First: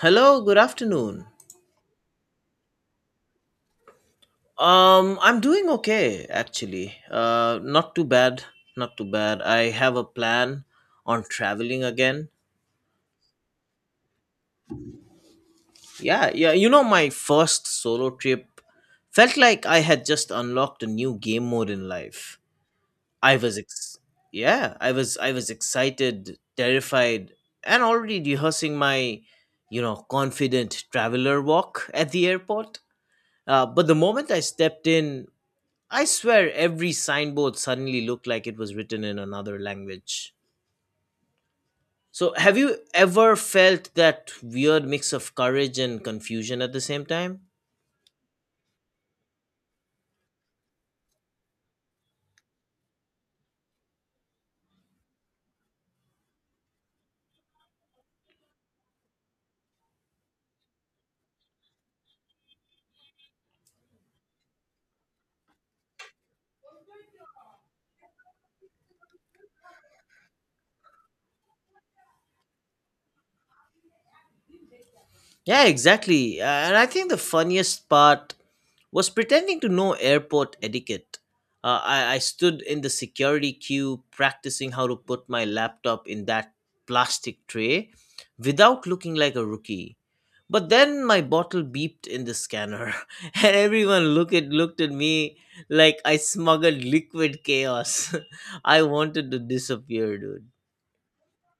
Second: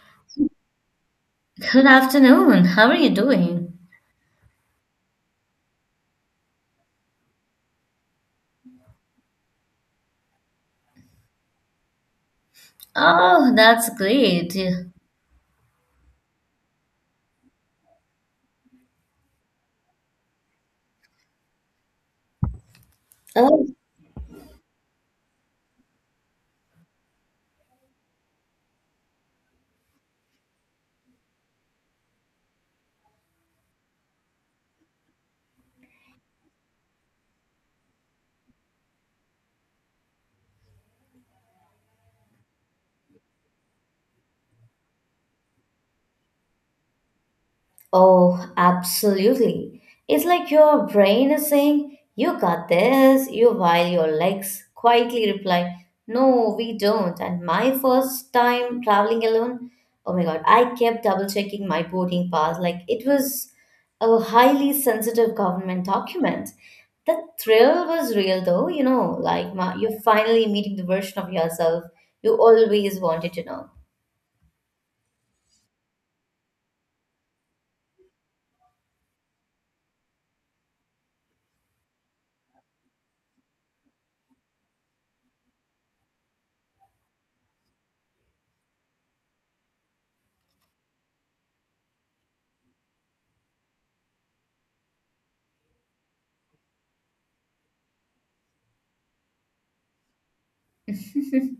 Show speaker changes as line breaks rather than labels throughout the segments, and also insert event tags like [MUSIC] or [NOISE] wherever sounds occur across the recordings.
Hello, good afternoon.
Good afternoon. How are you doing?
I'm doing okay actually. Not too bad, not too bad. I have a plan on traveling again.
Oh, that's great.
Yeah, yeah. You know, my first solo trip felt like I had just unlocked a new game mode in life. I was,
Oh,
ex- yeah, I was excited, terrified, and already rehearsing my, you know, confident traveler walk at the airport. But the moment I stepped in, I swear every signboard suddenly looked like it was written in another language. So, have you ever felt that weird mix of courage and confusion at the same time?
Oh, absolutely. It's like your brain is saying, "You got this," you while your legs quietly reply, "No, we don't." And my first time traveling alone, oh my god, I kept double checking my boarding pass. Like it was a highly sensitive government document. The thrill was real though, you know, like you're finally meeting the version of yourself you always wanted to
Yeah, exactly. And I think the funniest part was pretending to know airport etiquette. I stood in the security queue practicing how to put my laptop in that plastic tray without looking like a rookie. But then my bottle beeped in the scanner, [LAUGHS] and looked at me like I smuggled liquid chaos. [LAUGHS] I wanted to disappear, dude.
know. [LAUGHS]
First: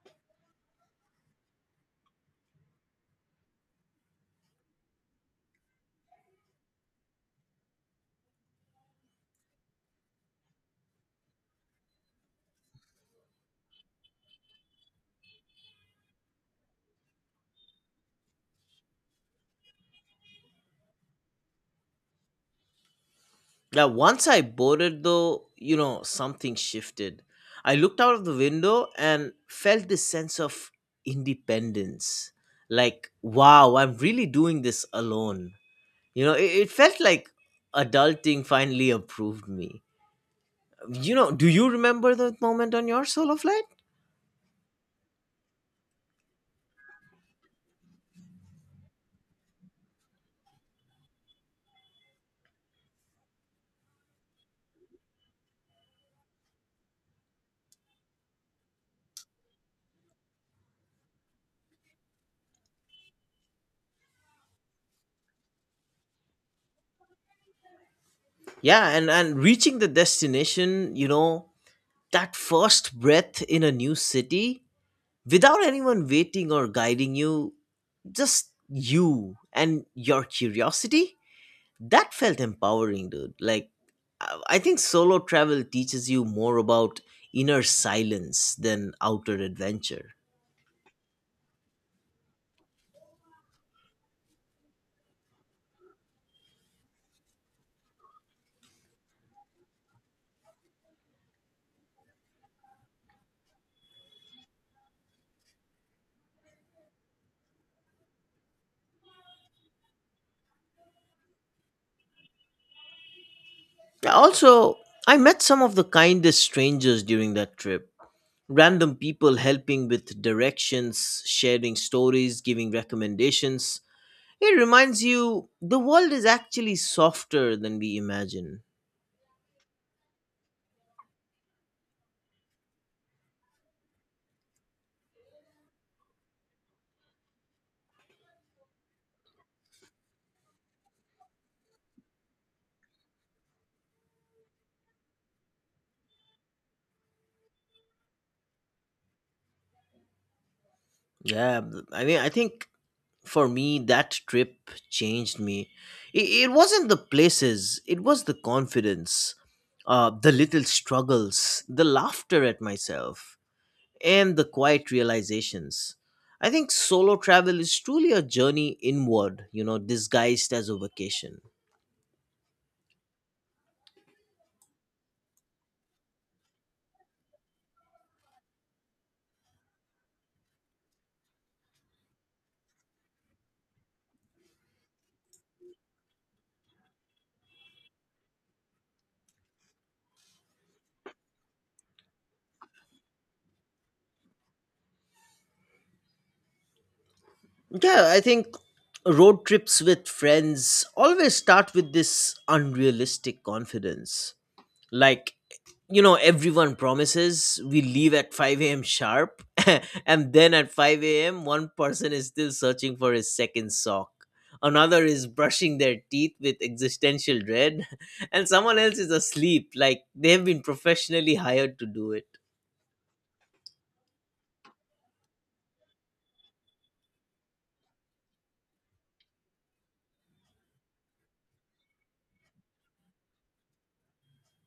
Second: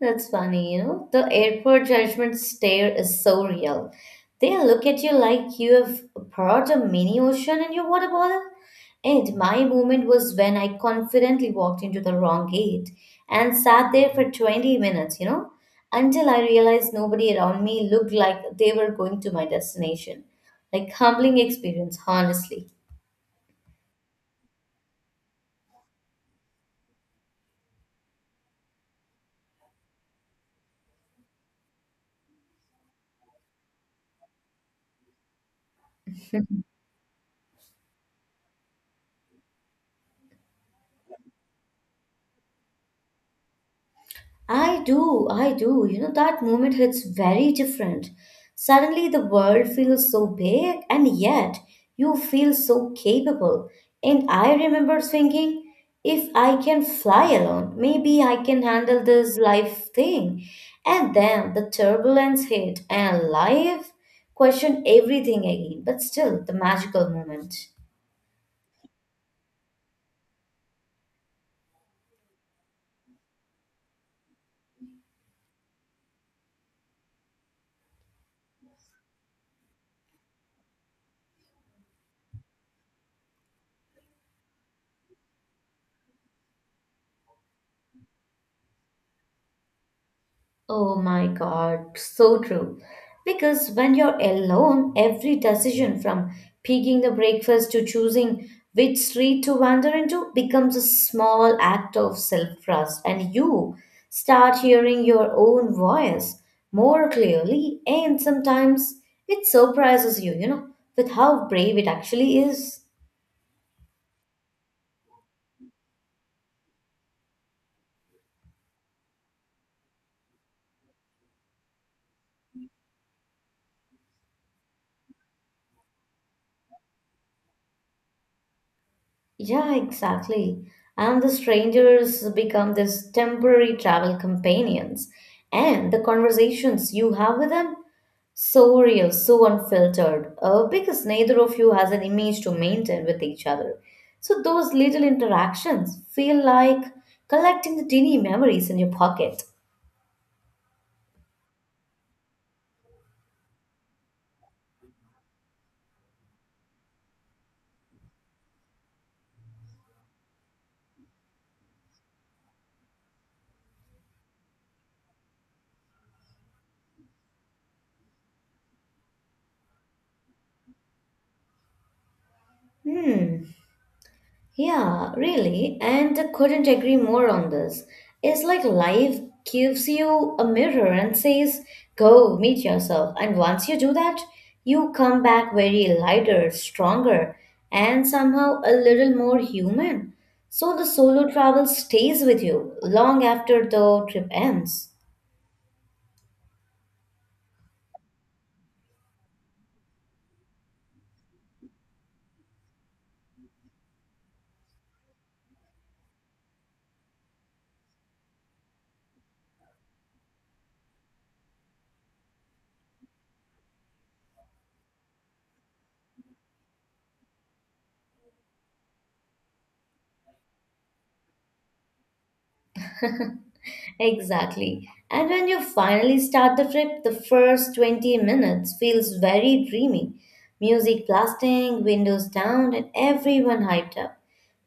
That's funny, you know. The airport judgment stare is so real. They look at you like you have brought a mini ocean in your water bottle. And my moment was when I confidently walked into the wrong gate and sat there for 20 minutes, you know, until I realized nobody around me looked like they were going to my destination. Like humbling experience, honestly.
Now, once I boarded, though, you know, something shifted. I looked out of the window and felt this sense of independence. Like, wow, I'm really doing this alone. You know,
[LAUGHS]
it, it felt like adulting finally approved me. You know, do you remember that moment on your solo flight?
I do. You know, that moment hits very different. Suddenly, the world feels so big, and yet you feel so capable. And I remember thinking, if I can fly alone, maybe I can handle this life thing. And then the turbulence hit, and life questioned everything again, but still the magical moment.
Yeah, and reaching the destination, you know, that first breath in a new city without anyone waiting or guiding you, just you and your curiosity, that felt empowering, dude. I think solo travel teaches you more about inner silence than outer adventure.
Oh my God, so true. Because when you're alone, every decision from picking the breakfast to choosing which street to wander into becomes a small act of self trust, and you start hearing your own voice more clearly. And sometimes it surprises you, you know, with how brave it actually is.
Also, I met some of the kindest strangers during that trip. Random people helping with directions, sharing stories, giving recommendations. It reminds you the world is actually softer than we imagine.
Yeah, exactly. And the strangers become this temporary travel companions. And the conversations you have with them, so real, so unfiltered, because neither of you has an image to maintain with each other. So those little interactions feel like collecting the teeny memories in your pocket.
Yeah, I think for me that trip changed me. It, it wasn't the places, it was the confidence, the little struggles, the laughter at myself, and the quiet realizations. I think solo travel is truly a journey inward, you know, disguised as a vacation.
Hmm. Yeah, really, and I couldn't agree more on this. It's like life gives you a mirror and says, go meet yourself. And once you do that, you come back very lighter, stronger, and somehow a little more human. So the solo travel stays with you long after the trip ends.
Yeah, I think road trips with friends always start with this unrealistic confidence, like, you know, everyone promises we leave at 5 a.m. sharp, [LAUGHS] and then at 5 a.m. one person is still searching for his second sock, another is brushing their teeth with existential dread, [LAUGHS] and someone else is asleep like they've been professionally hired to do it.
Exactly. And when you finally start the trip, the first 20 minutes feels very dreamy. Music blasting, windows down, and everyone hyped up.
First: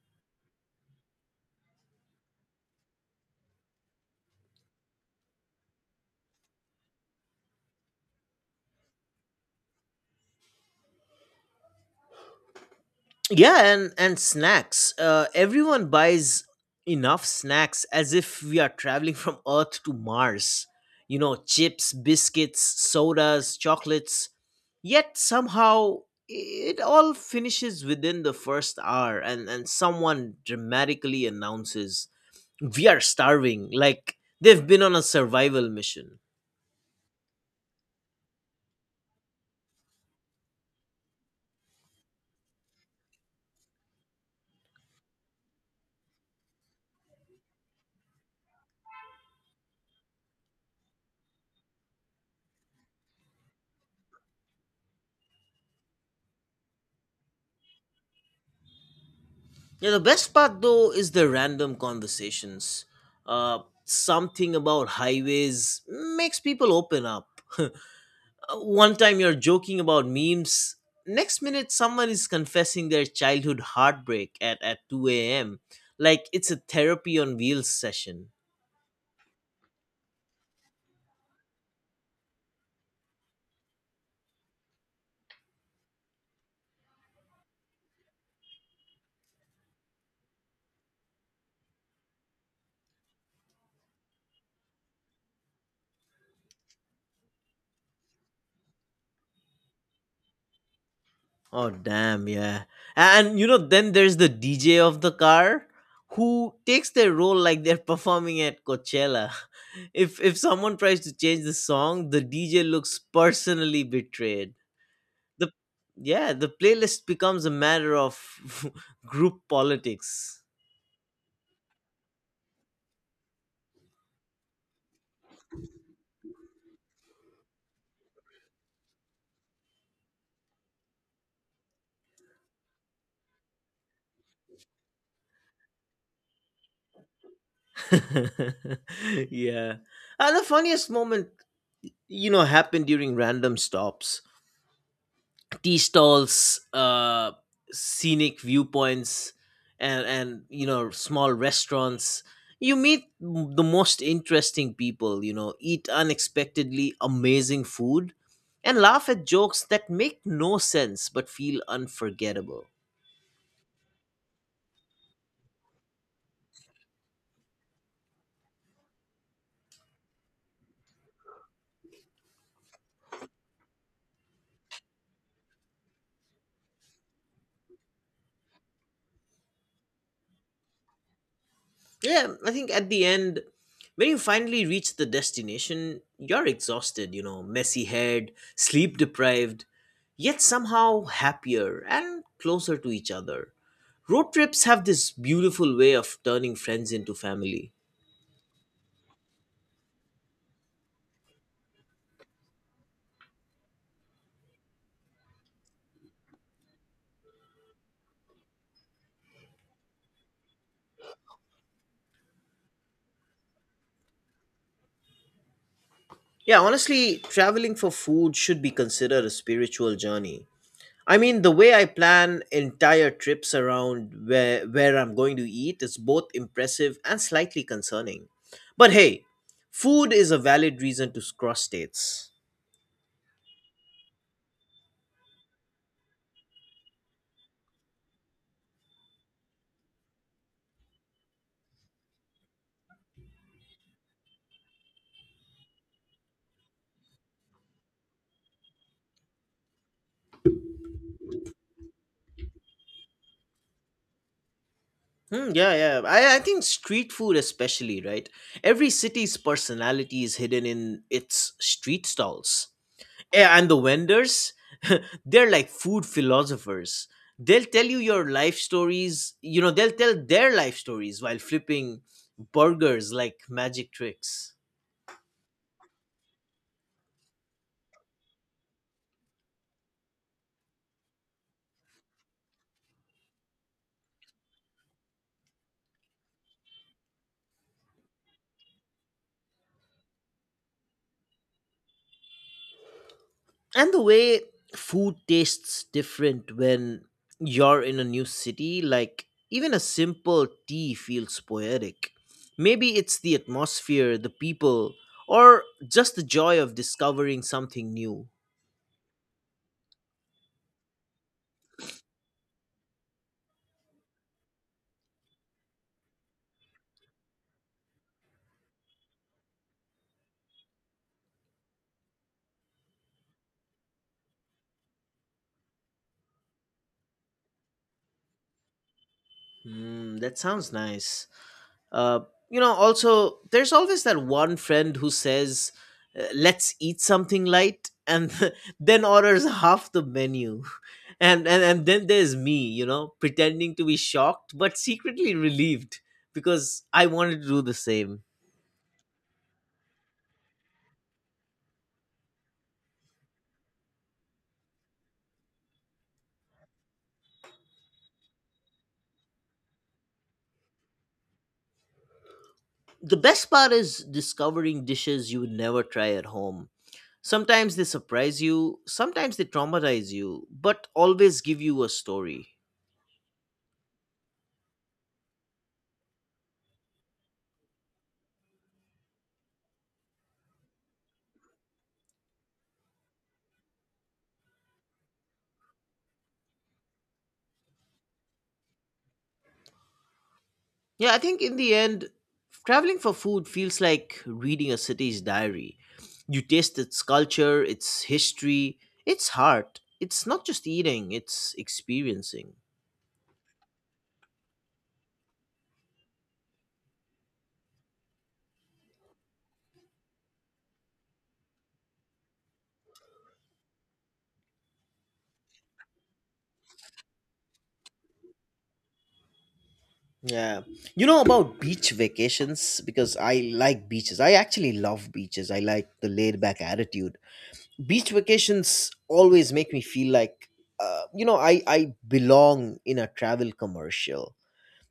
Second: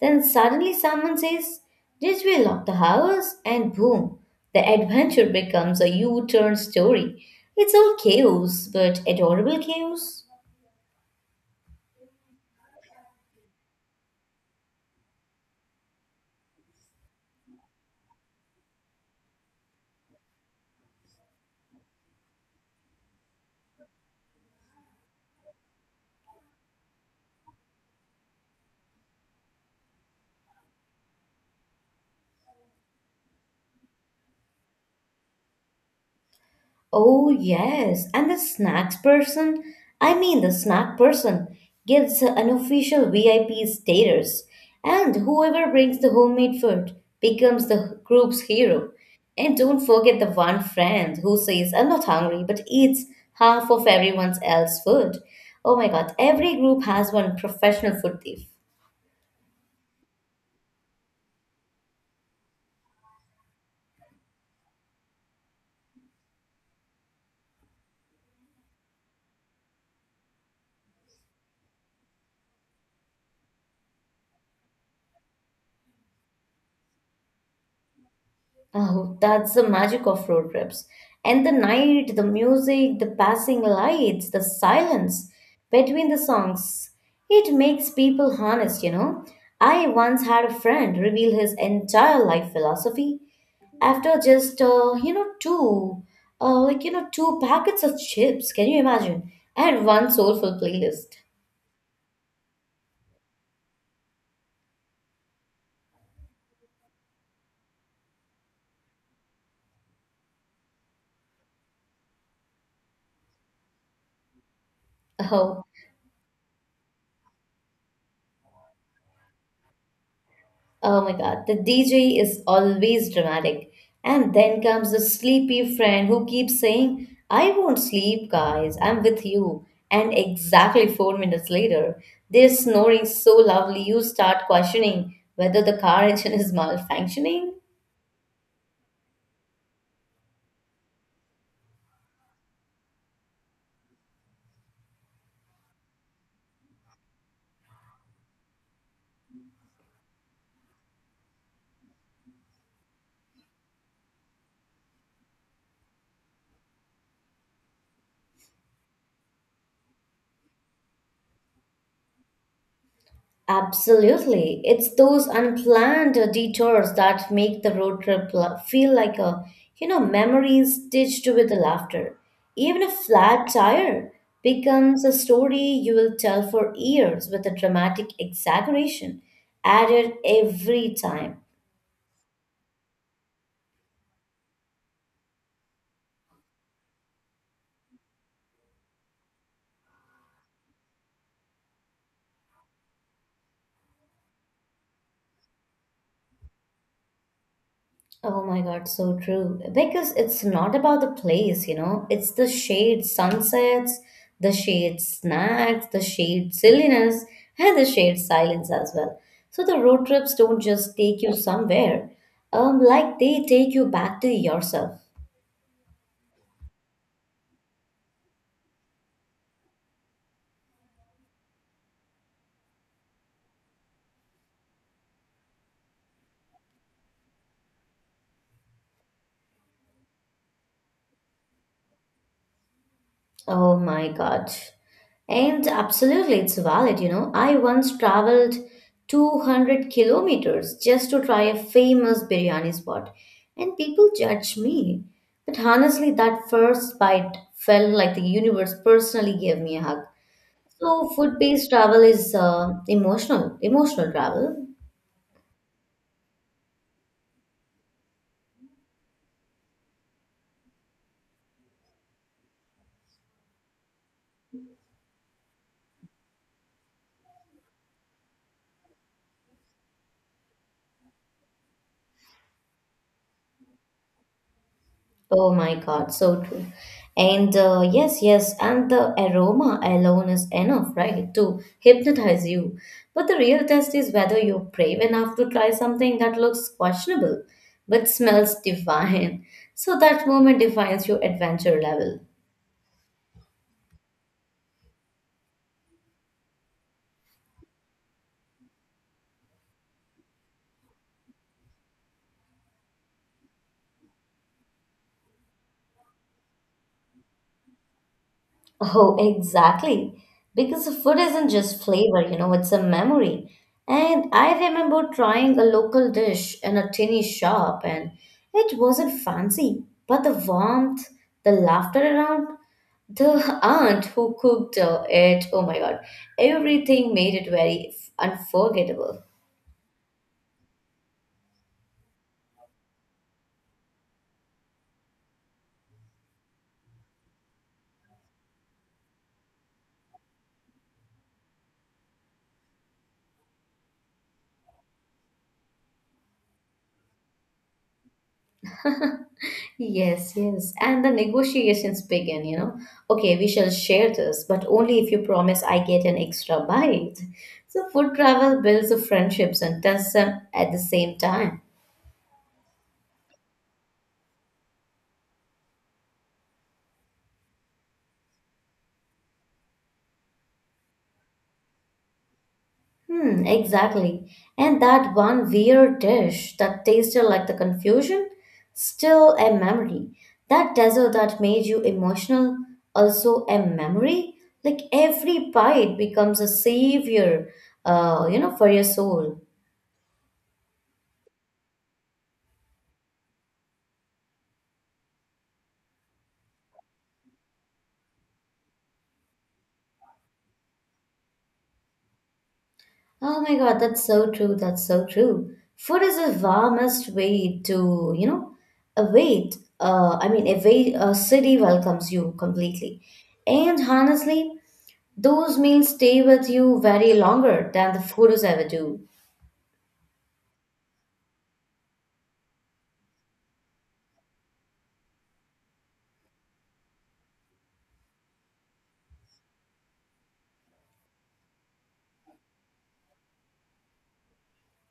Then suddenly someone says, "Did we lock the house?" And boom, the adventure becomes a U turn story. It's all chaos, but adorable chaos.
Yeah, and snacks, everyone buys enough snacks as if we are traveling [LAUGHS] from Earth to Mars. You know, chips, biscuits, sodas, chocolates, yet somehow it all finishes within the first hour, and someone dramatically announces we are starving, like they've been on a survival mission.
Oh, yes. And the snacks person, I mean, the snack person gives an official VIP status. And whoever brings the homemade food becomes the group's hero. And don't forget the one friend who says, "I'm not hungry," but eats half of everyone else's food. Oh my god, every group has one professional food thief.
Yeah, the best part though is the random conversations. Uh, Something about highways makes people open up. One time you're joking about memes, next minute someone is confessing their childhood heartbreak at 2 a.m. Like it's a therapy on wheels session.
Oh, that's the magic of road trips. And the night, the music, the passing lights, the silence between the songs. It makes people honest, you know. I once had a friend reveal his entire life philosophy after just, two, two packets of chips. Can you imagine? And one soulful playlist.
Oh damn, yeah. And you know, then there's the DJ of the car who takes their role like they're [LAUGHS] performing at Coachella. [LAUGHS] If someone tries to change the song, the DJ looks personally betrayed. The
Oh,
Yeah, the playlist becomes a matter of [LAUGHS] group politics.
oh my god, the DJ is always dramatic. And then comes the sleepy friend who keeps saying, "I won't sleep, guys, I'm with you." And exactly 4 minutes later, they're snoring so loudly you start questioning whether the car engine is malfunctioning.
[LAUGHS] Yeah. And the funniest moment, you know, happened during random stops. Tea stalls, scenic viewpoints, and you know, small restaurants. The most interesting people. You know, eat unexpectedly amazing food, and laugh at jokes that make no sense but feel unforgettable.
Absolutely. It's those unplanned detours that make the road trip feel like a, you know, memory stitched with the laughter. Even a flat tire becomes a story you will tell for years with a dramatic exaggeration added every time.
Yeah, I think at the end, when you finally reach the destination, you're exhausted, you know, messy head, sleep deprived, yet somehow happier and closer to each other. Road trips have this beautiful way of turning friends into family.
Oh my God, so true. Because it's not about the place, you know, it's the shade sunsets, the shade snacks, the shade silliness, and the shade silence as well. So the road trips don't just take you somewhere, like they take you back to yourself.
Yeah, honestly, traveling for food should be considered a spiritual journey. I mean, the way I plan entire trips around where I'm going to eat is both impressive and slightly concerning. But hey, food is a valid reason to cross states.
Oh my God. And absolutely, it's valid, you know. I once traveled 200 kilometers just to try a famous biryani spot, and people judged me. But honestly, that first bite felt like the universe personally gave me a hug. So, food-based travel is emotional, emotional travel.
Hmm, yeah, yeah. I think street food especially, right? Every city's personality is hidden in its street stalls. Yeah, and the vendors, [LAUGHS] they're like food philosophers. They'll tell their life stories while flipping burgers like magic tricks.
Oh my God, so true. And yes, yes, and the aroma alone is enough, right, to hypnotize you. But the real test is whether you're brave enough to try something that looks questionable but smells [LAUGHS] divine. So that moment defines your adventure level.
And the way food tastes different when you're in a new city, like even a simple tea feels poetic. Maybe it's the atmosphere, the people, or just the joy of discovering something new.
Oh, exactly. Because food isn't just flavor, you know, it's a memory. And I remember trying a local dish in a tiny shop, and it wasn't fancy, but the warmth, the laughter around, the [LAUGHS] aunt who cooked it, oh my God, everything made it very unforgettable.
Mm, that sounds nice. Uh, you know, also, there's always that one friend who says, let's eat something light, and [LAUGHS] then orders half the menu. [LAUGHS] And then there's me, you know, pretending to be shocked but secretly relieved because I wanted to do the same.
Yes, yes. And the negotiations begin, you know. Okay, we shall share this, but only if you promise I get an extra bite. So food travel builds the friendships and tests them at the same time.
The best part is discovering dishes you would never try at home. Sometimes they surprise you, sometimes they traumatize you, but always give you a story.
Hmm, exactly. And that one weird dish that tasted like the confusion, still a memory. That dessert that made you emotional, also a memory. Like every bite becomes a savior, for your soul.
Yeah, I think in the end, traveling for food feels like reading a city's diary. You taste its culture, its history, its heart. It's not just eating, it's experiencing.
Oh my God, that's so true. That's so true. Food is the warmest way to, you know, await. I mean, await a city welcomes you completely. And honestly, those meals stay with you very longer than the photos ever do.
Yeah. You know about beach vacations, because I like beaches. I actually love beaches. I like the laid back attitude. Beach vacations always make me feel like, you know, I belong in a travel commercial.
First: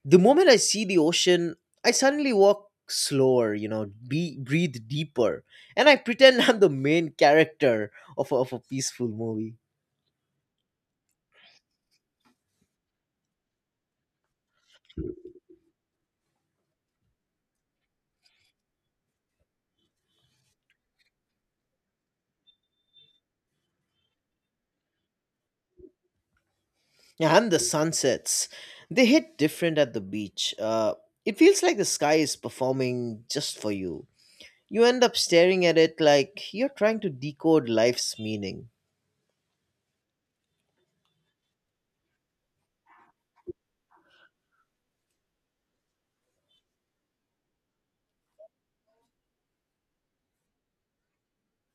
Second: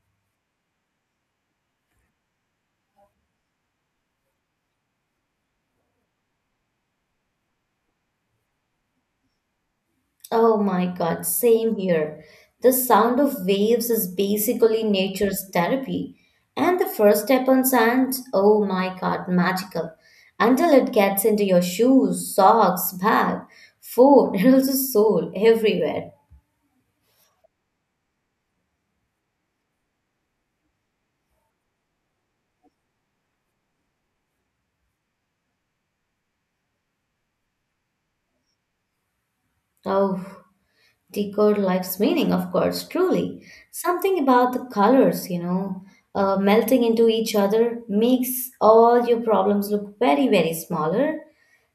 The moment I see the ocean, I suddenly walk slower, you know, breathe deeper, and I pretend [LAUGHS] I'm the main character of a peaceful movie.
Oh my God, same here. The sound of waves is basically nature's therapy. And the first step on sand, oh my God, magical. Until it gets into your shoes, socks, bag, phone, [LAUGHS] and also soul, everywhere.
Yeah, and the sunsets, they hit different at the beach. It feels like the sky is performing just for you. You end up staring at it like you're trying to decode life's meaning.
Oh, decode life's meaning, of course, truly. Something about the colors, you know, melting into each other makes all your problems look very, very smaller.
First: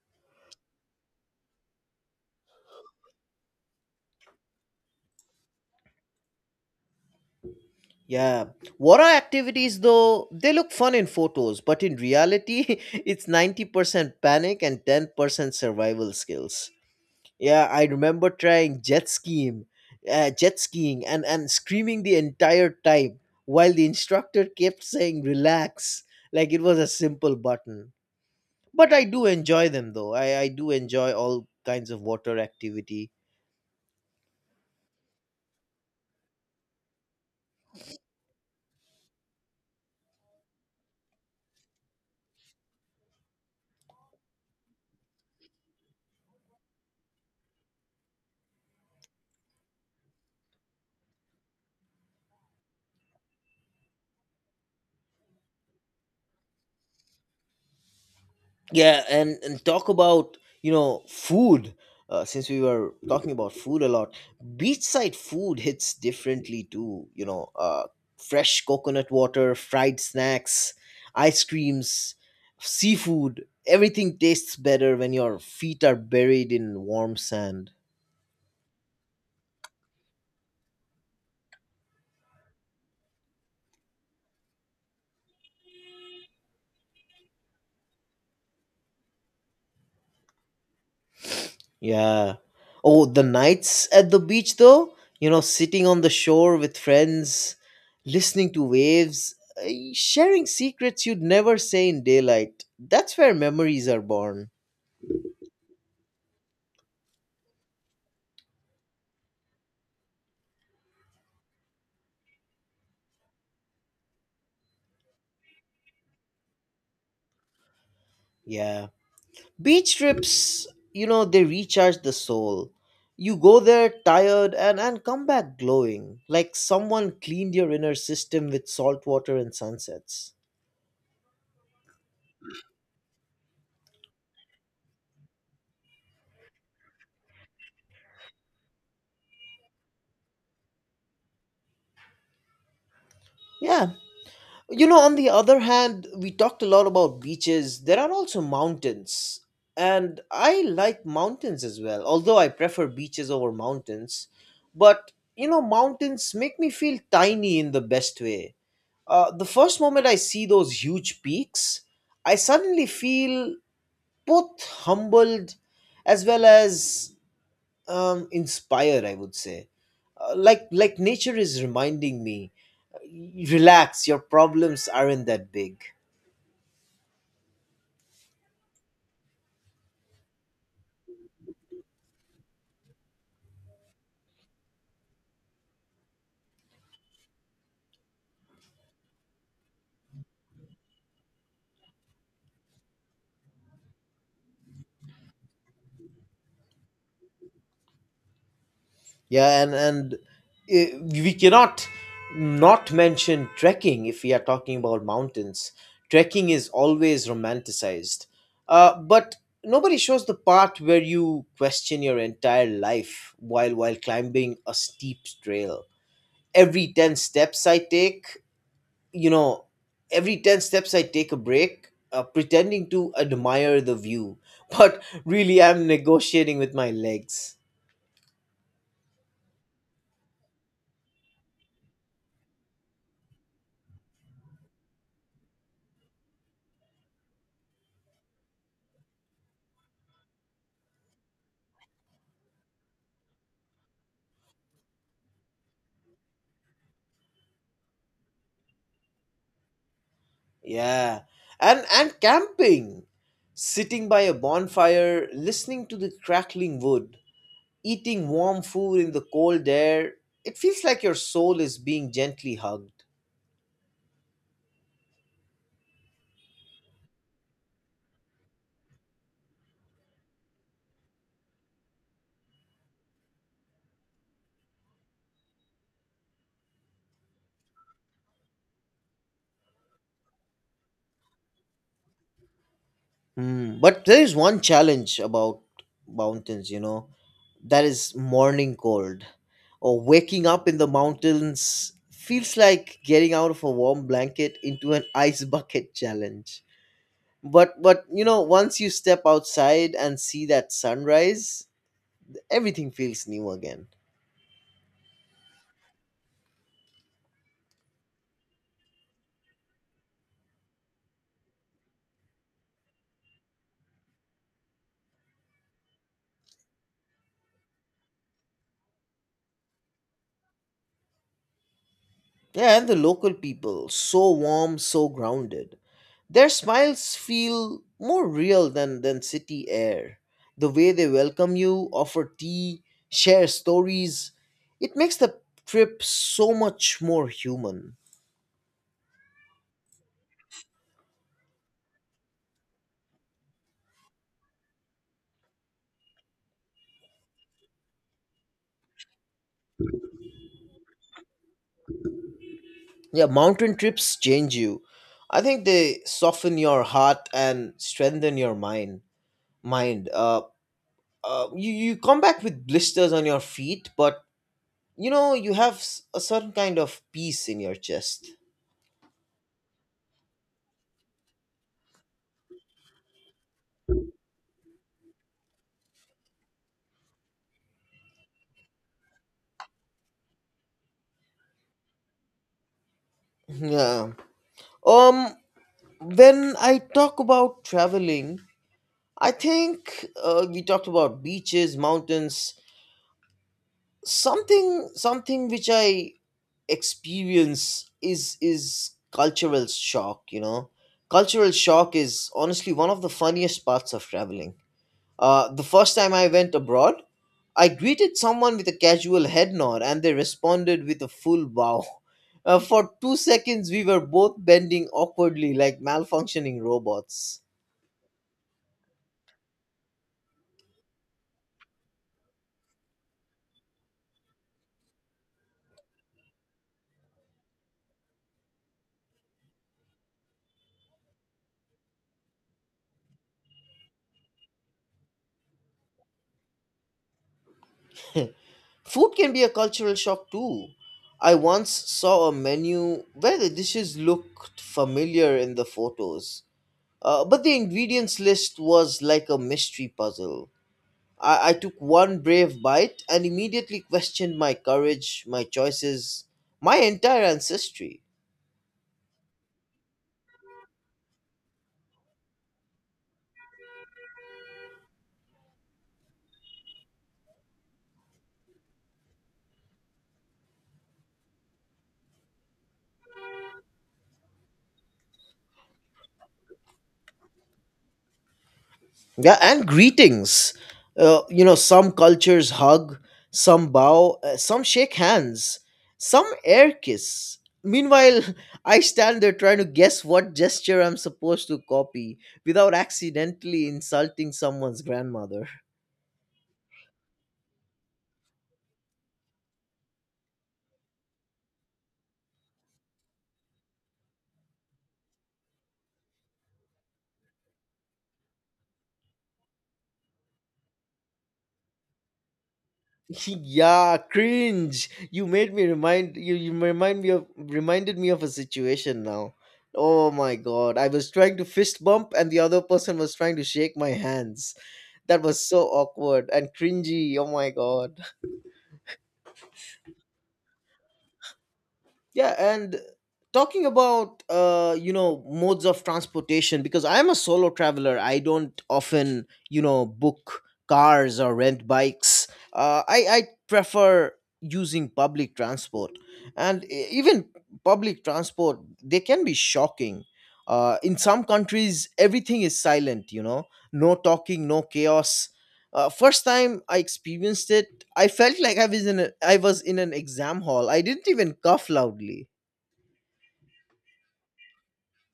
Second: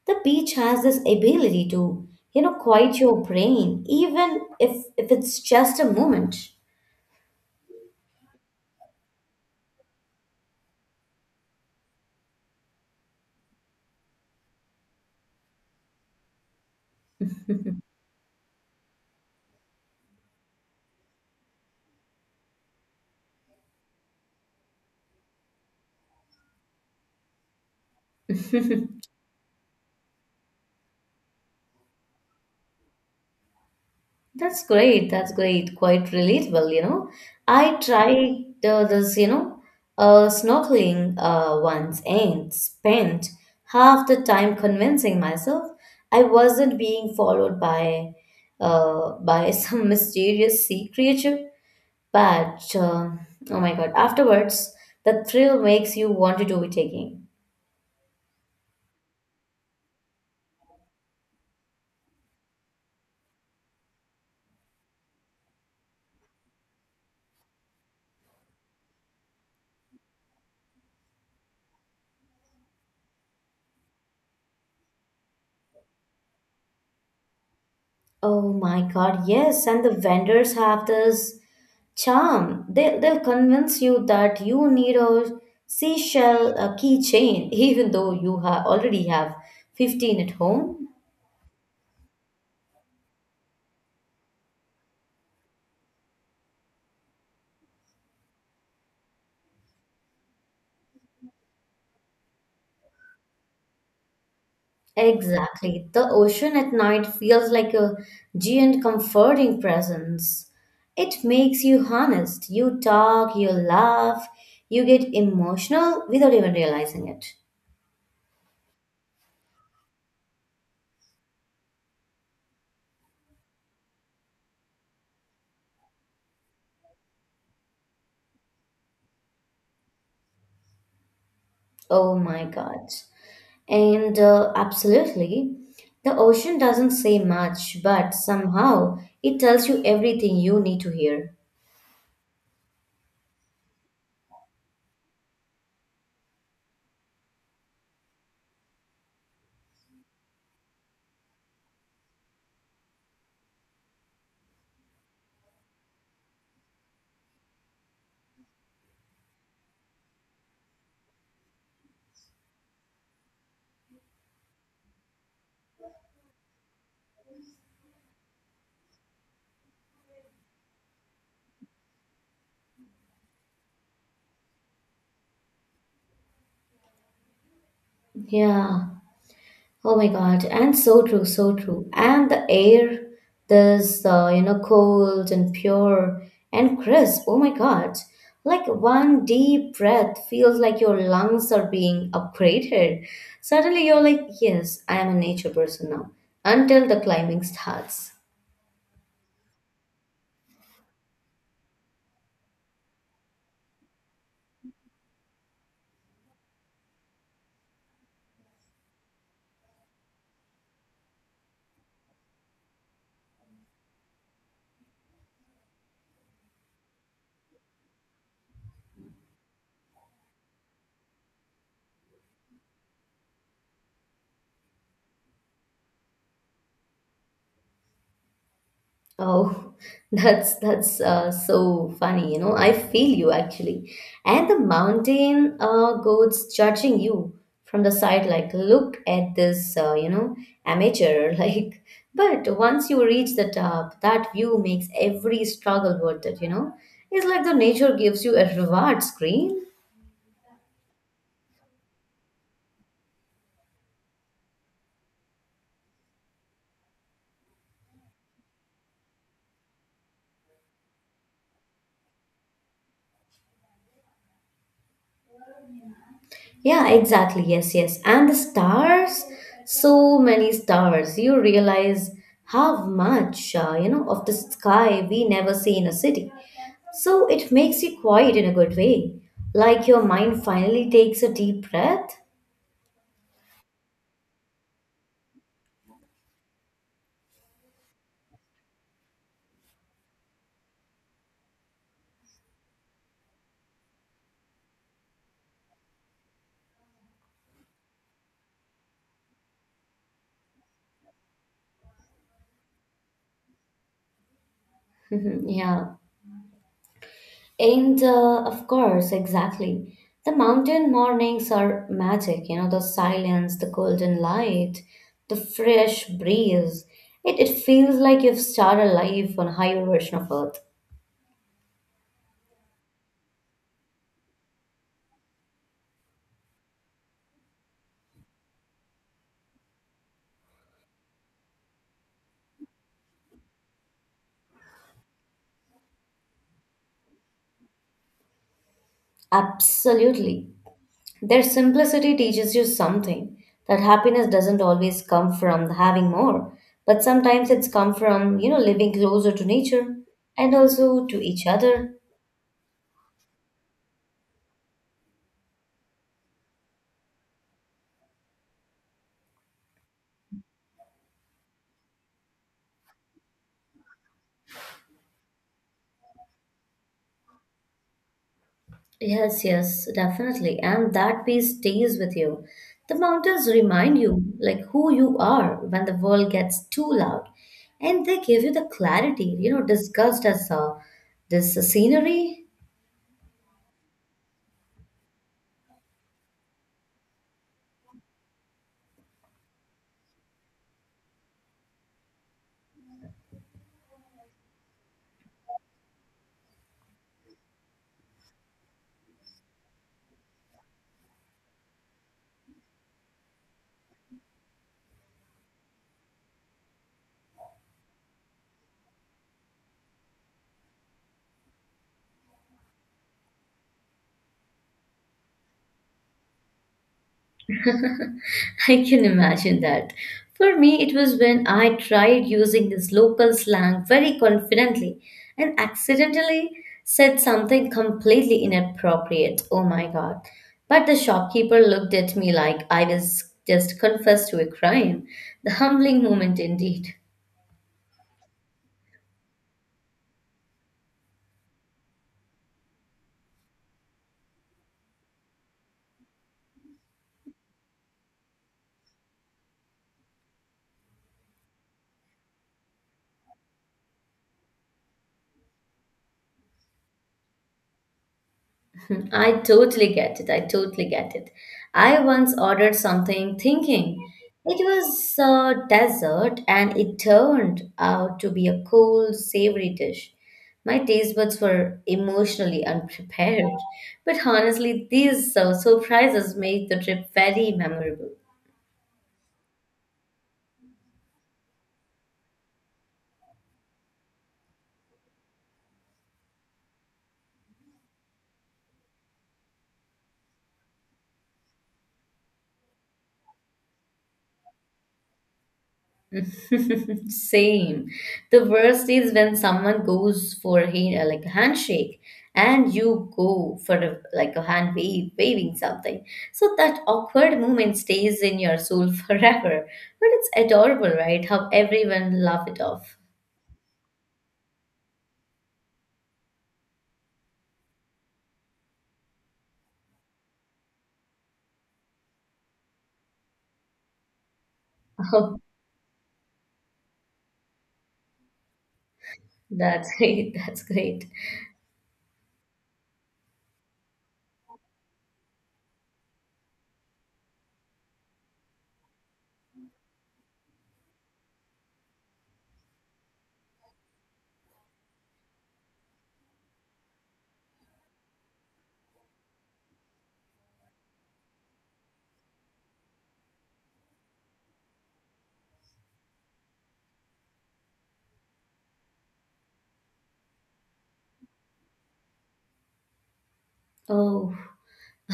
The beach has this ability to, you know, quiet your brain, even if it's just a moment.
Yeah. Water activities, though, they look fun in photos, but in reality, [LAUGHS] it's 90% panic and 10% survival skills. Yeah, I remember trying jet skiing, and screaming the entire time while the instructor kept saying "relax," like it was a simple button. But I
[LAUGHS]
do enjoy them though. I do enjoy all kinds of water activity.
That's great. That's great. Quite relatable, you know. I tried this, you know, snorkeling once and spent half the time convincing myself I wasn't being followed by [LAUGHS] some mysterious sea creature. But oh my God, afterwards, the thrill makes you want to do it again.
Yeah, and talk about, you know, food, since we were talking about food a lot. Beachside food hits differently too, you know. Fresh coconut water, fried snacks, ice creams, seafood, everything tastes better when your feet are buried in warm sand.
Oh my God, yes. And the vendors have this charm. They'll convince you that you need a seashell a keychain, [LAUGHS] even though you ha already have 15 at home.
Yeah. Oh, the nights at the beach, though, you know, sitting on the shore with friends, listening to waves, uh, sharing secrets you'd never say in daylight. That's where memories are born.
Exactly. The ocean at night feels like a giant comforting presence. It makes you honest. You talk, you laugh, you get emotional without even realizing it.
Yeah. Beach trips, you know, they recharge the soul. You go there tired and come back glowing, like someone cleaned your inner system with salt water and sunsets.
Oh my God. And absolutely, the ocean doesn't say much, but somehow it tells you everything you need to hear.
Yeah. You know, on the other hand, we talked a lot about beaches. There are also mountains. And I like mountains as well, although I prefer beaches over mountains. But, you know, mountains make me feel tiny in the best way. The first moment I see those huge peaks, I suddenly feel both humbled as well as inspired, I would say. Like nature is reminding me, relax, your problems aren't that big.
Yeah. Oh my God. And so true, so true. And the air, this, cold and pure and crisp. Oh my God. Like one deep breath feels like your lungs are being upgraded. Suddenly you're like, yes, I am a nature person now, until the climbing starts.
Yeah, and we cannot not mention trekking if we are talking about mountains. Trekking is always romanticized, but nobody shows the part where you question your entire life while climbing a steep trail. Every ten steps I take, you know, every 10 steps I take a break, pretending to admire the view, [LAUGHS] but really I'm negotiating with my legs.
Oh, [LAUGHS] that's so funny. You know, I feel you actually. And the mountain goats judging you from the side, like, look at this, amateur. [LAUGHS] Like, but once you reach the top, that view makes every struggle worth it. You know, it's like the nature gives you a reward screen.
Yeah. And camping, sitting by a bonfire, listening to the crackling wood, eating warm food in the cold air, it feels like your soul is being gently hugged.
Yeah, exactly. Yes, yes. And the stars, so many stars. You realize how much, of the sky we never see in a city. So it makes you quiet in a good way. Like your mind finally takes a deep breath.
Hmm. But there is one challenge about mountains, you know, that is morning cold. Or waking up in the mountains feels like getting out of a warm blanket into an ice bucket [LAUGHS] challenge. But you know, once you step outside and see that sunrise, everything feels new again.
[LAUGHS] yeah. And of course, exactly. The mountain mornings are magic, you know, the silence, the golden light, the fresh breeze. It feels like you've started life on a higher version of Earth.
Yeah, and the local people, so warm, so grounded, their smiles feel more real than city air. The way they welcome you, offer tea, share stories, it makes the trip so much more human.
Absolutely. Their simplicity teaches you something that happiness doesn't always come from having more, but sometimes it's come from, you know, living closer to nature and also to each other.
Yeah, mountain trips change you. I think they soften your heart and strengthen your mind. You you come back with blisters on your feet, but you know, you have a certain kind of peace in your chest. [LAUGHS]
Yes, yes, definitely. And that piece stays with you. The mountains remind you like who you are when the world gets too loud. And they give you the clarity, you know, discussed as this scenery.
Yeah. Um. When I talk about traveling, I think, we talked about beaches, mountains. Something which I experience is cultural shock. You know, cultural shock is honestly one of the funniest parts of traveling. The first time I went abroad, I greeted someone with a casual head nod and they responded with a full bow. For 2 seconds, we were both bending awkwardly like malfunctioning robots.
[LAUGHS] I can imagine that. For me, it was when I tried using this local slang very confidently and accidentally said something completely inappropriate. Oh my god. But the shopkeeper looked at me like I was just confessed to a crime. The humbling moment indeed.
Food can be a cultural shock too. I once saw a menu where the dishes looked familiar in the photos, but the ingredients list was like a mystery puzzle. I took one brave bite and immediately questioned my courage, my choices, my entire ancestry.
[LAUGHS] I totally get it. I totally get it. I once ordered something thinking it was a dessert and it turned out to be a cold, savory dish. My taste buds were emotionally unprepared, but honestly, these surprises made the trip very memorable.
Yeah, and greetings. Some cultures hug, some bow, some shake hands, some air kiss. Meanwhile, [LAUGHS] I stand there trying to guess what gesture I'm supposed to copy without accidentally insulting someone's grandmother.
[LAUGHS] Same. The worst is when someone goes for a like a handshake and you go for a, like a hand wave, waving something. So that awkward moment stays in your soul [LAUGHS] forever. But it's adorable, right? How everyone laugh it off.
[LAUGHS] Yeah, cringe. You made me remind you you remind me of reminded me of a situation now. Oh my god, I was trying to fist bump and the other person was trying to shake my hands. That
[LAUGHS] Oh,
was so awkward and cringy, oh my god.
that's great. That's great.
Yeah, and talking about modes of transportation, because I am a solo traveler. I don't often book cars or rent bikes. I prefer using public transport, and even public transport, they can be shocking. In some countries, everything is silent. No talking, no chaos. First time I experienced it, I felt like I was in an exam hall. I didn't even cough loudly.
Oh, [LAUGHS]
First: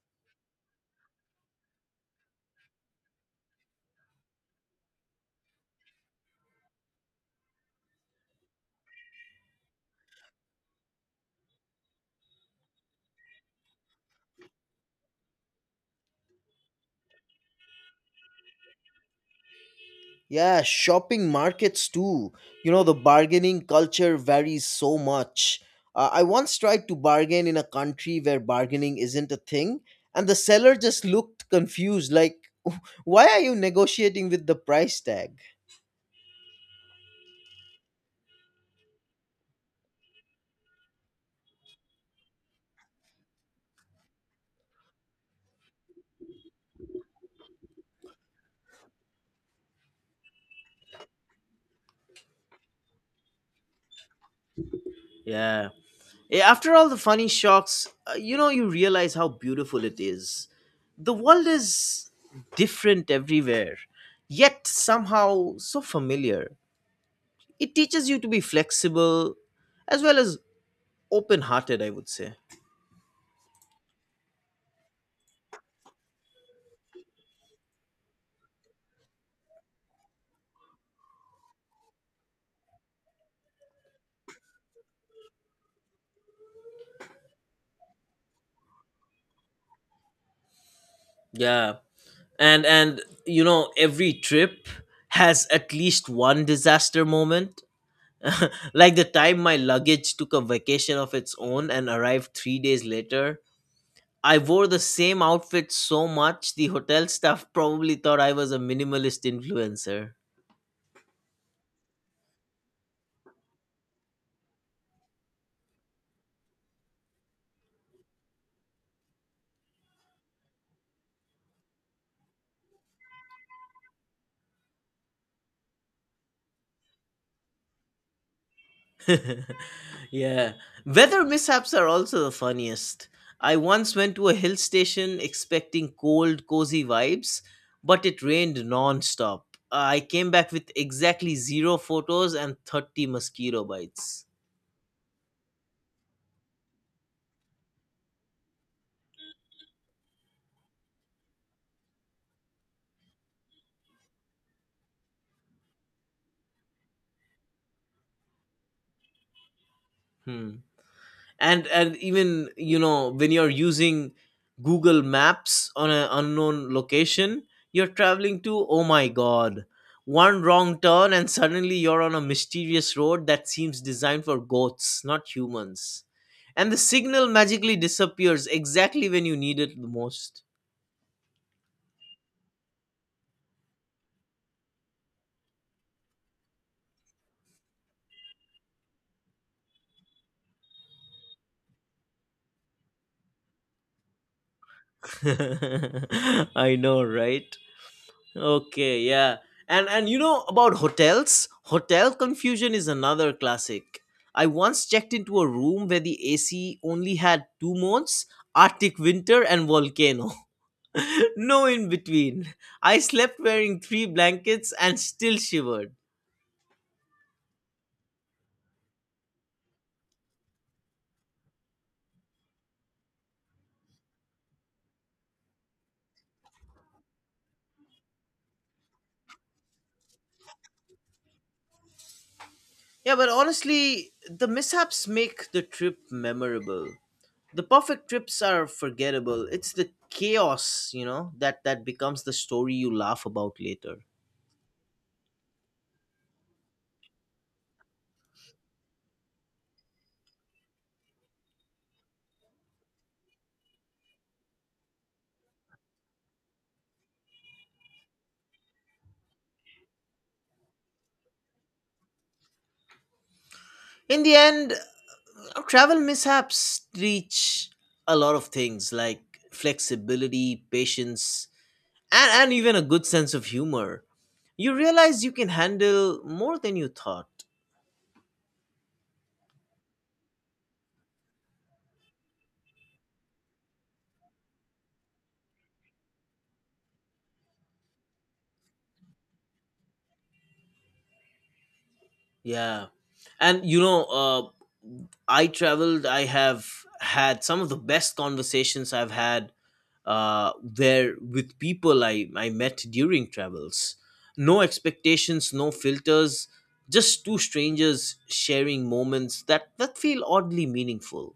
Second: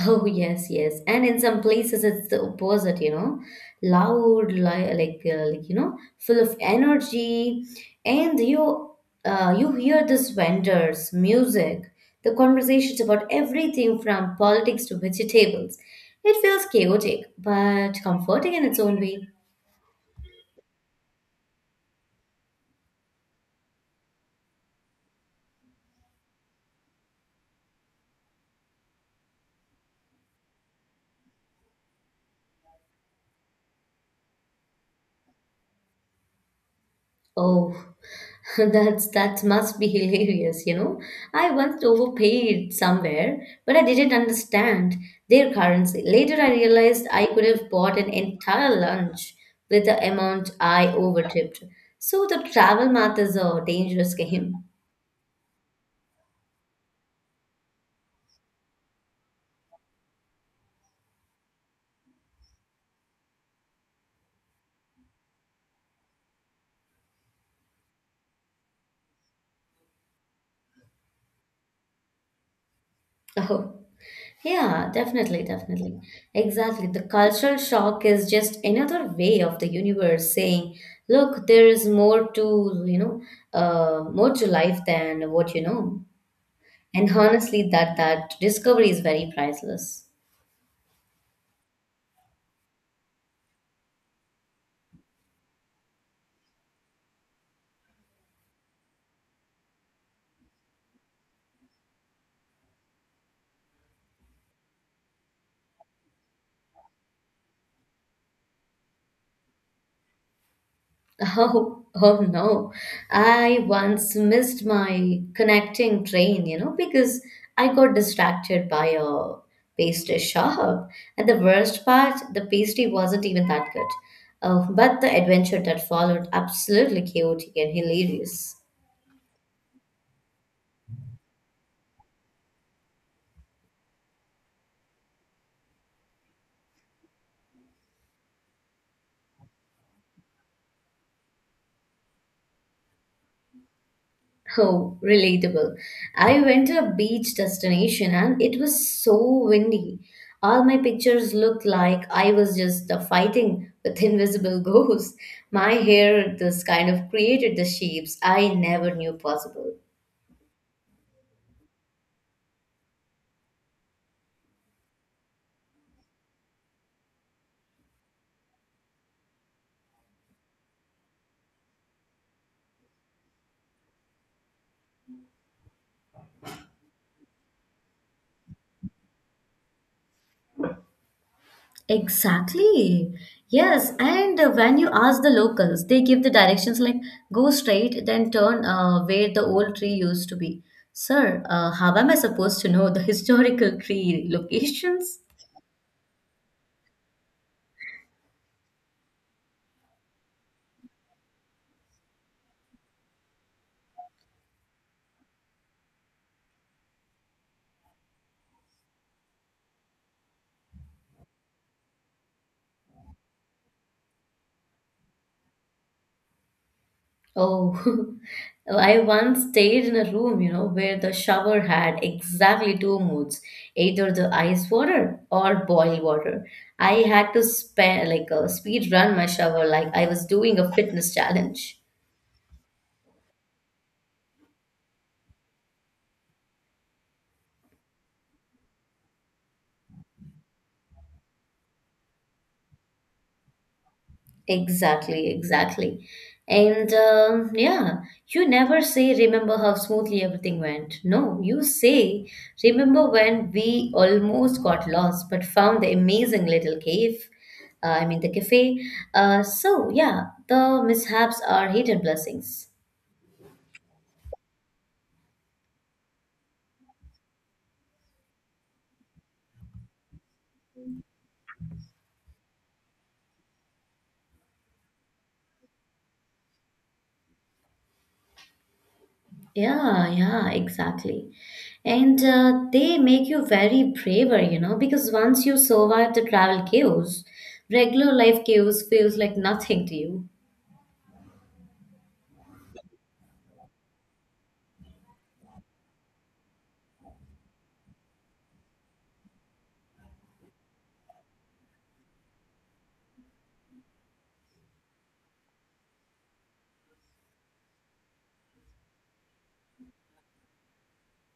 Oh, yes, yes. And in some places, it's the opposite, you know, loud, like, full of energy. And you, you hear this vendors, music, the conversations about everything from politics to vegetables. It feels chaotic, but comforting in its own way.
Yeah, shopping markets too. You know, the bargaining culture varies so much. I once tried to bargain in a country where bargaining isn't a thing, and the seller just looked confused, like, why are you negotiating with the price tag?
Oh, [LAUGHS] That must be [LAUGHS] hilarious, I once overpaid somewhere, but I didn't understand their currency. Later, I realized I could have bought an entire lunch with the amount I overtipped. So the travel math is a dangerous game. [LAUGHS]
Yeah. Yeah, after all the funny shocks, you realize how beautiful it is. The world is different everywhere, yet somehow so familiar. It teaches you to be flexible as well as open hearted, I would say.
Oh, yeah, definitely, definitely. Exactly. The cultural shock is just another way of the universe saying, look, there is more to, more to life than what you know. And honestly, that discovery is very priceless. [LAUGHS]
Yeah. And you know, every trip has at least one disaster moment. [LAUGHS] Like the time my luggage took a vacation of its own and arrived 3 days later. I wore the same outfit so much, the hotel staff probably thought I was a minimalist influencer.
Oh, oh no. I once missed my connecting train, because I got distracted by a pastry shop. And the worst part, the pastry wasn't even that good. But the adventure that followed, absolutely chaotic and hilarious.
[LAUGHS] Yeah. Weather mishaps are also the funniest. I once went to a hill station expecting cold, cozy vibes, but it rained non-stop. I came back with exactly zero photos and 30 mosquito bites.
Oh, relatable. I went to a beach destination and it was so windy. All my pictures looked like I was just fighting with [LAUGHS] invisible ghosts. My hair, this kind of created the shapes I never knew possible.
Hmm. And even you know, when you're using Google Maps on an unknown location you're traveling to, oh my god, one wrong turn and suddenly you're on a mysterious road that seems designed for goats, not humans, and the signal magically disappears exactly when you need it the most.
Exactly. Yes, and when you ask the locals, they give the directions like go straight, then turn where the old tree used to be. Sir, how am I supposed to know the [LAUGHS] historical tree locations?
[LAUGHS] I know, right? Okay, yeah. And you know about hotels? Hotel confusion is another classic. I once checked into a room where the AC only had two modes, Arctic winter and volcano. [LAUGHS] No in between. I slept wearing three blankets and still shivered.
Oh, [LAUGHS] I once stayed in a room where the shower had exactly two moods, either the ice water or boil water. I had to spare like a speed run my shower like I was doing a fitness challenge.
Yeah, but honestly, the mishaps make the trip memorable. The perfect trips are forgettable. It's the chaos, you know, that becomes the story you laugh about later.
Exactly, exactly. And you never say, remember how smoothly everything went. No, you say, remember when we almost got lost but found the amazing little cave, I mean, the cafe. So yeah, the mishaps are hidden blessings.
In the end, now, travel mishaps teach a lot of things, like flexibility, patience, and even a good sense of humor. You realize you can handle more than you thought.
Yeah, yeah, exactly. And they make you very braver, you know, because once you survive the travel chaos, regular life chaos feels like nothing to you.
Yeah. And you know, I have had some of the best conversations I've had where with people I met during travels. No expectations, no filters, just two strangers sharing moments that feel oddly meaningful.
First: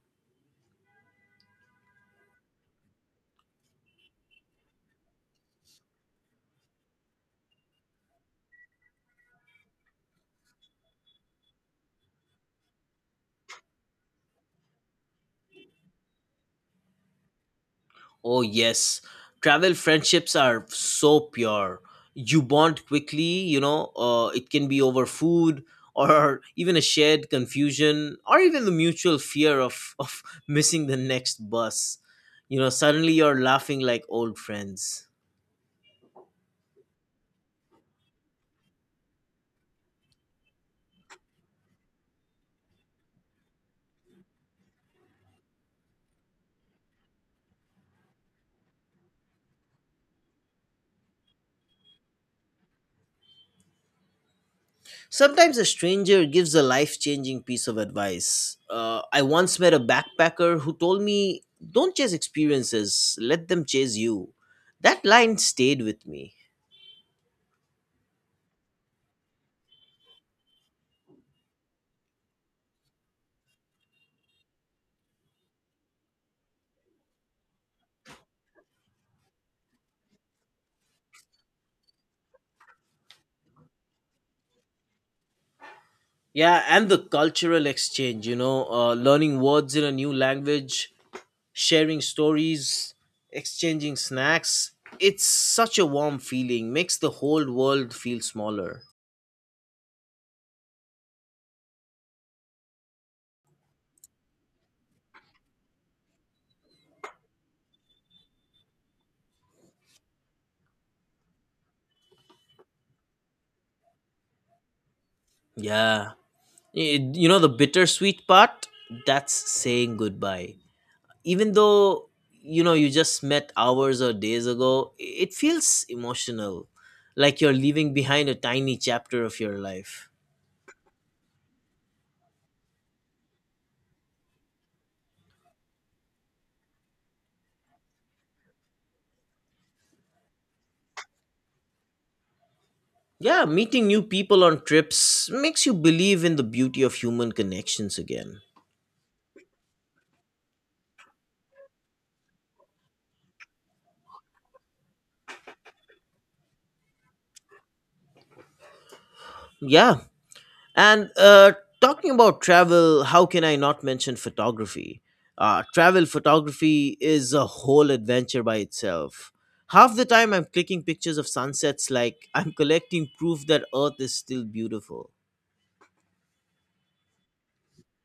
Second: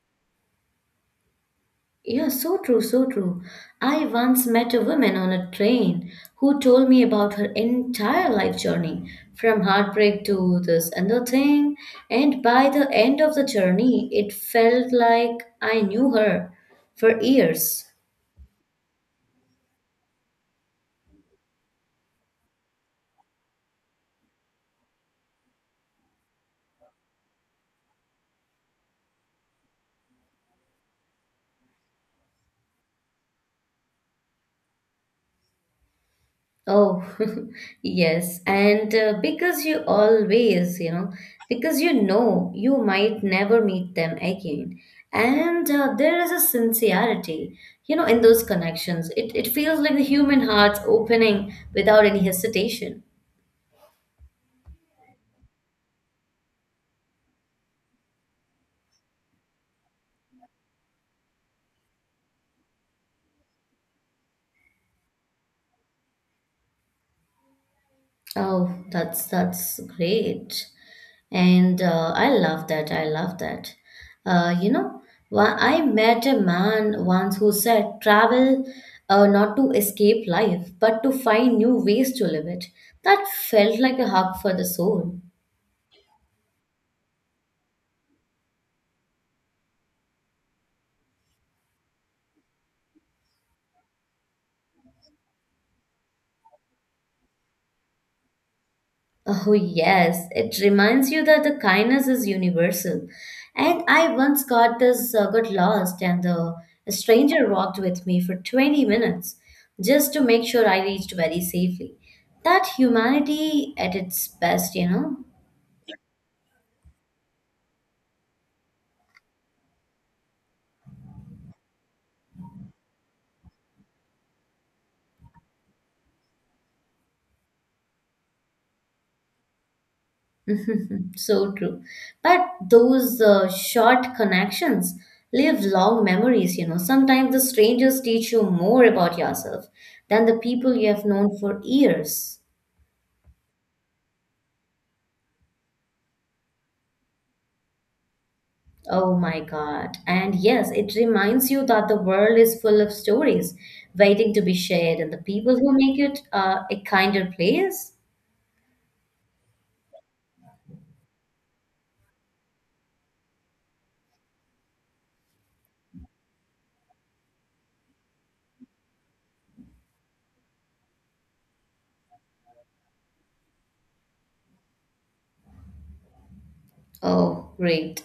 Yeah, so true, so true. I once met a woman on a train who told me about her entire life journey, from heartbreak to this and the thing. And by the end of the journey, it felt like I knew her for years.
Oh, yes. Travel friendships are so pure. You bond quickly, you know, it can be over food or [LAUGHS] even a shared confusion, or even the mutual fear of [LAUGHS] missing the next bus. You know, suddenly you're laughing like old friends.
Oh, [LAUGHS] yes. And because you always, because you know you might never meet them again. And there is a sincerity, you know, in those connections. It feels like the human heart's opening without any hesitation.
Sometimes a stranger gives a life changing piece of advice. I once met a backpacker who told me, "Don't chase experiences, let them chase you." That line stayed with me.
Oh, that's great. And I love that. I love that. You know, I met a man once who said travel not to escape life, but to find new ways to live it. That felt like a hug for the soul.
Yeah, and the cultural exchange, you know, learning words in a new language, sharing stories, exchanging snacks. It's such a warm feeling, makes the whole world feel smaller.
Oh, yes, it reminds you that the kindness is universal. And I once got lost, and the a stranger walked with me for 20 minutes just to make sure I reached very safely. That humanity at its best, you know?
Yeah. You know, the bittersweet part? That's saying goodbye, even though you know you just met hours or days ago, it feels emotional, like you're leaving behind a tiny chapter of your life.
[LAUGHS] So true. But those short connections leave long memories, you know. Sometimes the strangers teach you more about yourself than the people you have known for years.
Yeah, meeting new people on trips makes you believe in the beauty of human connections again.
Oh my God. And yes, it reminds you that the world is full of stories waiting to be shared, and the people who make it a kinder place.
Yeah, and uh, talking about travel, how can I not mention photography? Uh, travel photography is a whole adventure by itself. Half the time I'm clicking pictures of sunsets like I'm collecting proof that earth is still beautiful.
Oh, great.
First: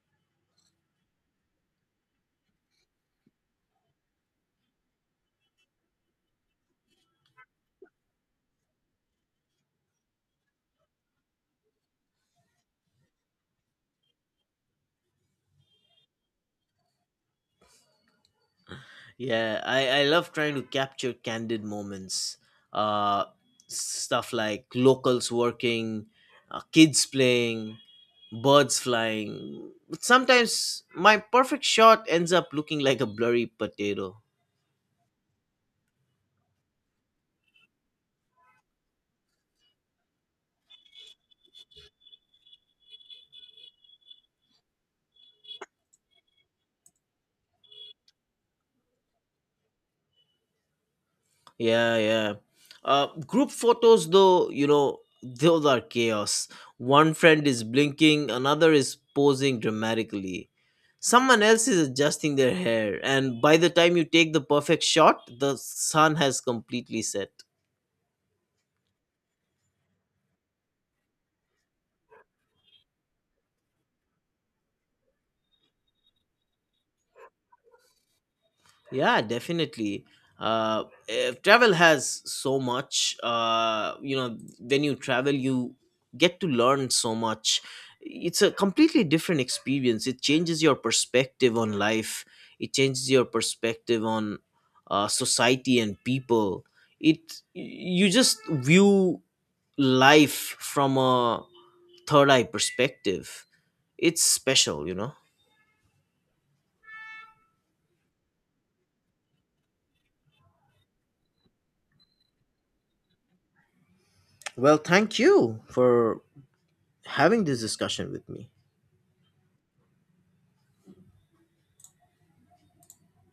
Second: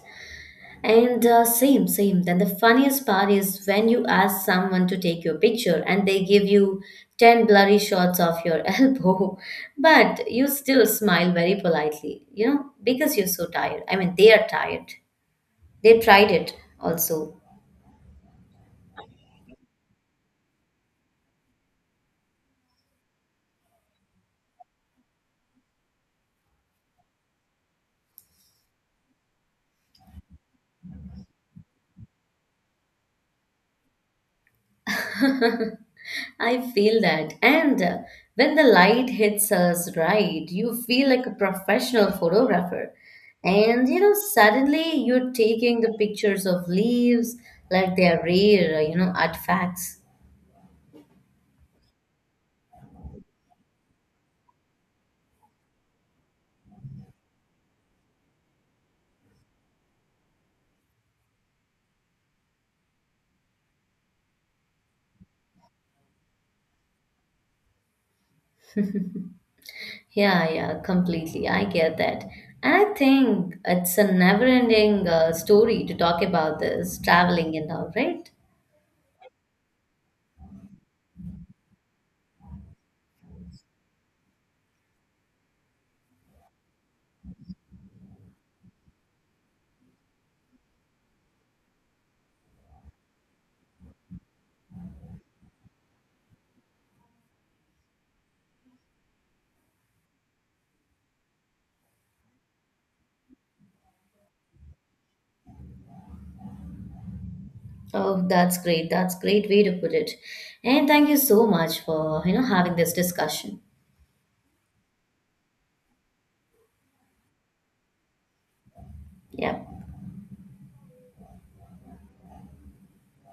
And same, same. Then the funniest part is when you ask someone to take your picture and they give you 10 blurry shots of your [LAUGHS] elbow, but you still smile very politely, you know, because you're so tired. I mean, they are tired. They tried it also.
Yeah, I love trying to capture candid moments. Uh, stuff like locals working, kids playing, birds flying. But sometimes my perfect shot ends up looking like a blurry potato.
[LAUGHS] I feel that. And when the light hits us right, you feel like a professional photographer. And you know, suddenly you're taking the pictures of leaves like they are rare, artifacts.
Yeah, yeah. Group photos, though, you know, those are chaos. One friend is blinking, another is posing dramatically. Someone else is adjusting their hair, and by the time you take the perfect shot, the sun has completely set.
Yeah, yeah, completely. I get that. And I think it's a never ending story to talk about this traveling and all, right?
Yeah, definitely. Uh, Travel has so much. You know, when you travel, you get to learn so much. It's a completely different experience. It changes your perspective on life. It changes your perspective on society and people. It, you just view life from a third eye perspective. It's special, you know.
Oh, that's great. That's great way to put it. And thank you so much for, you know, having this discussion.
Well, thank you for having this discussion with me.
Yeah.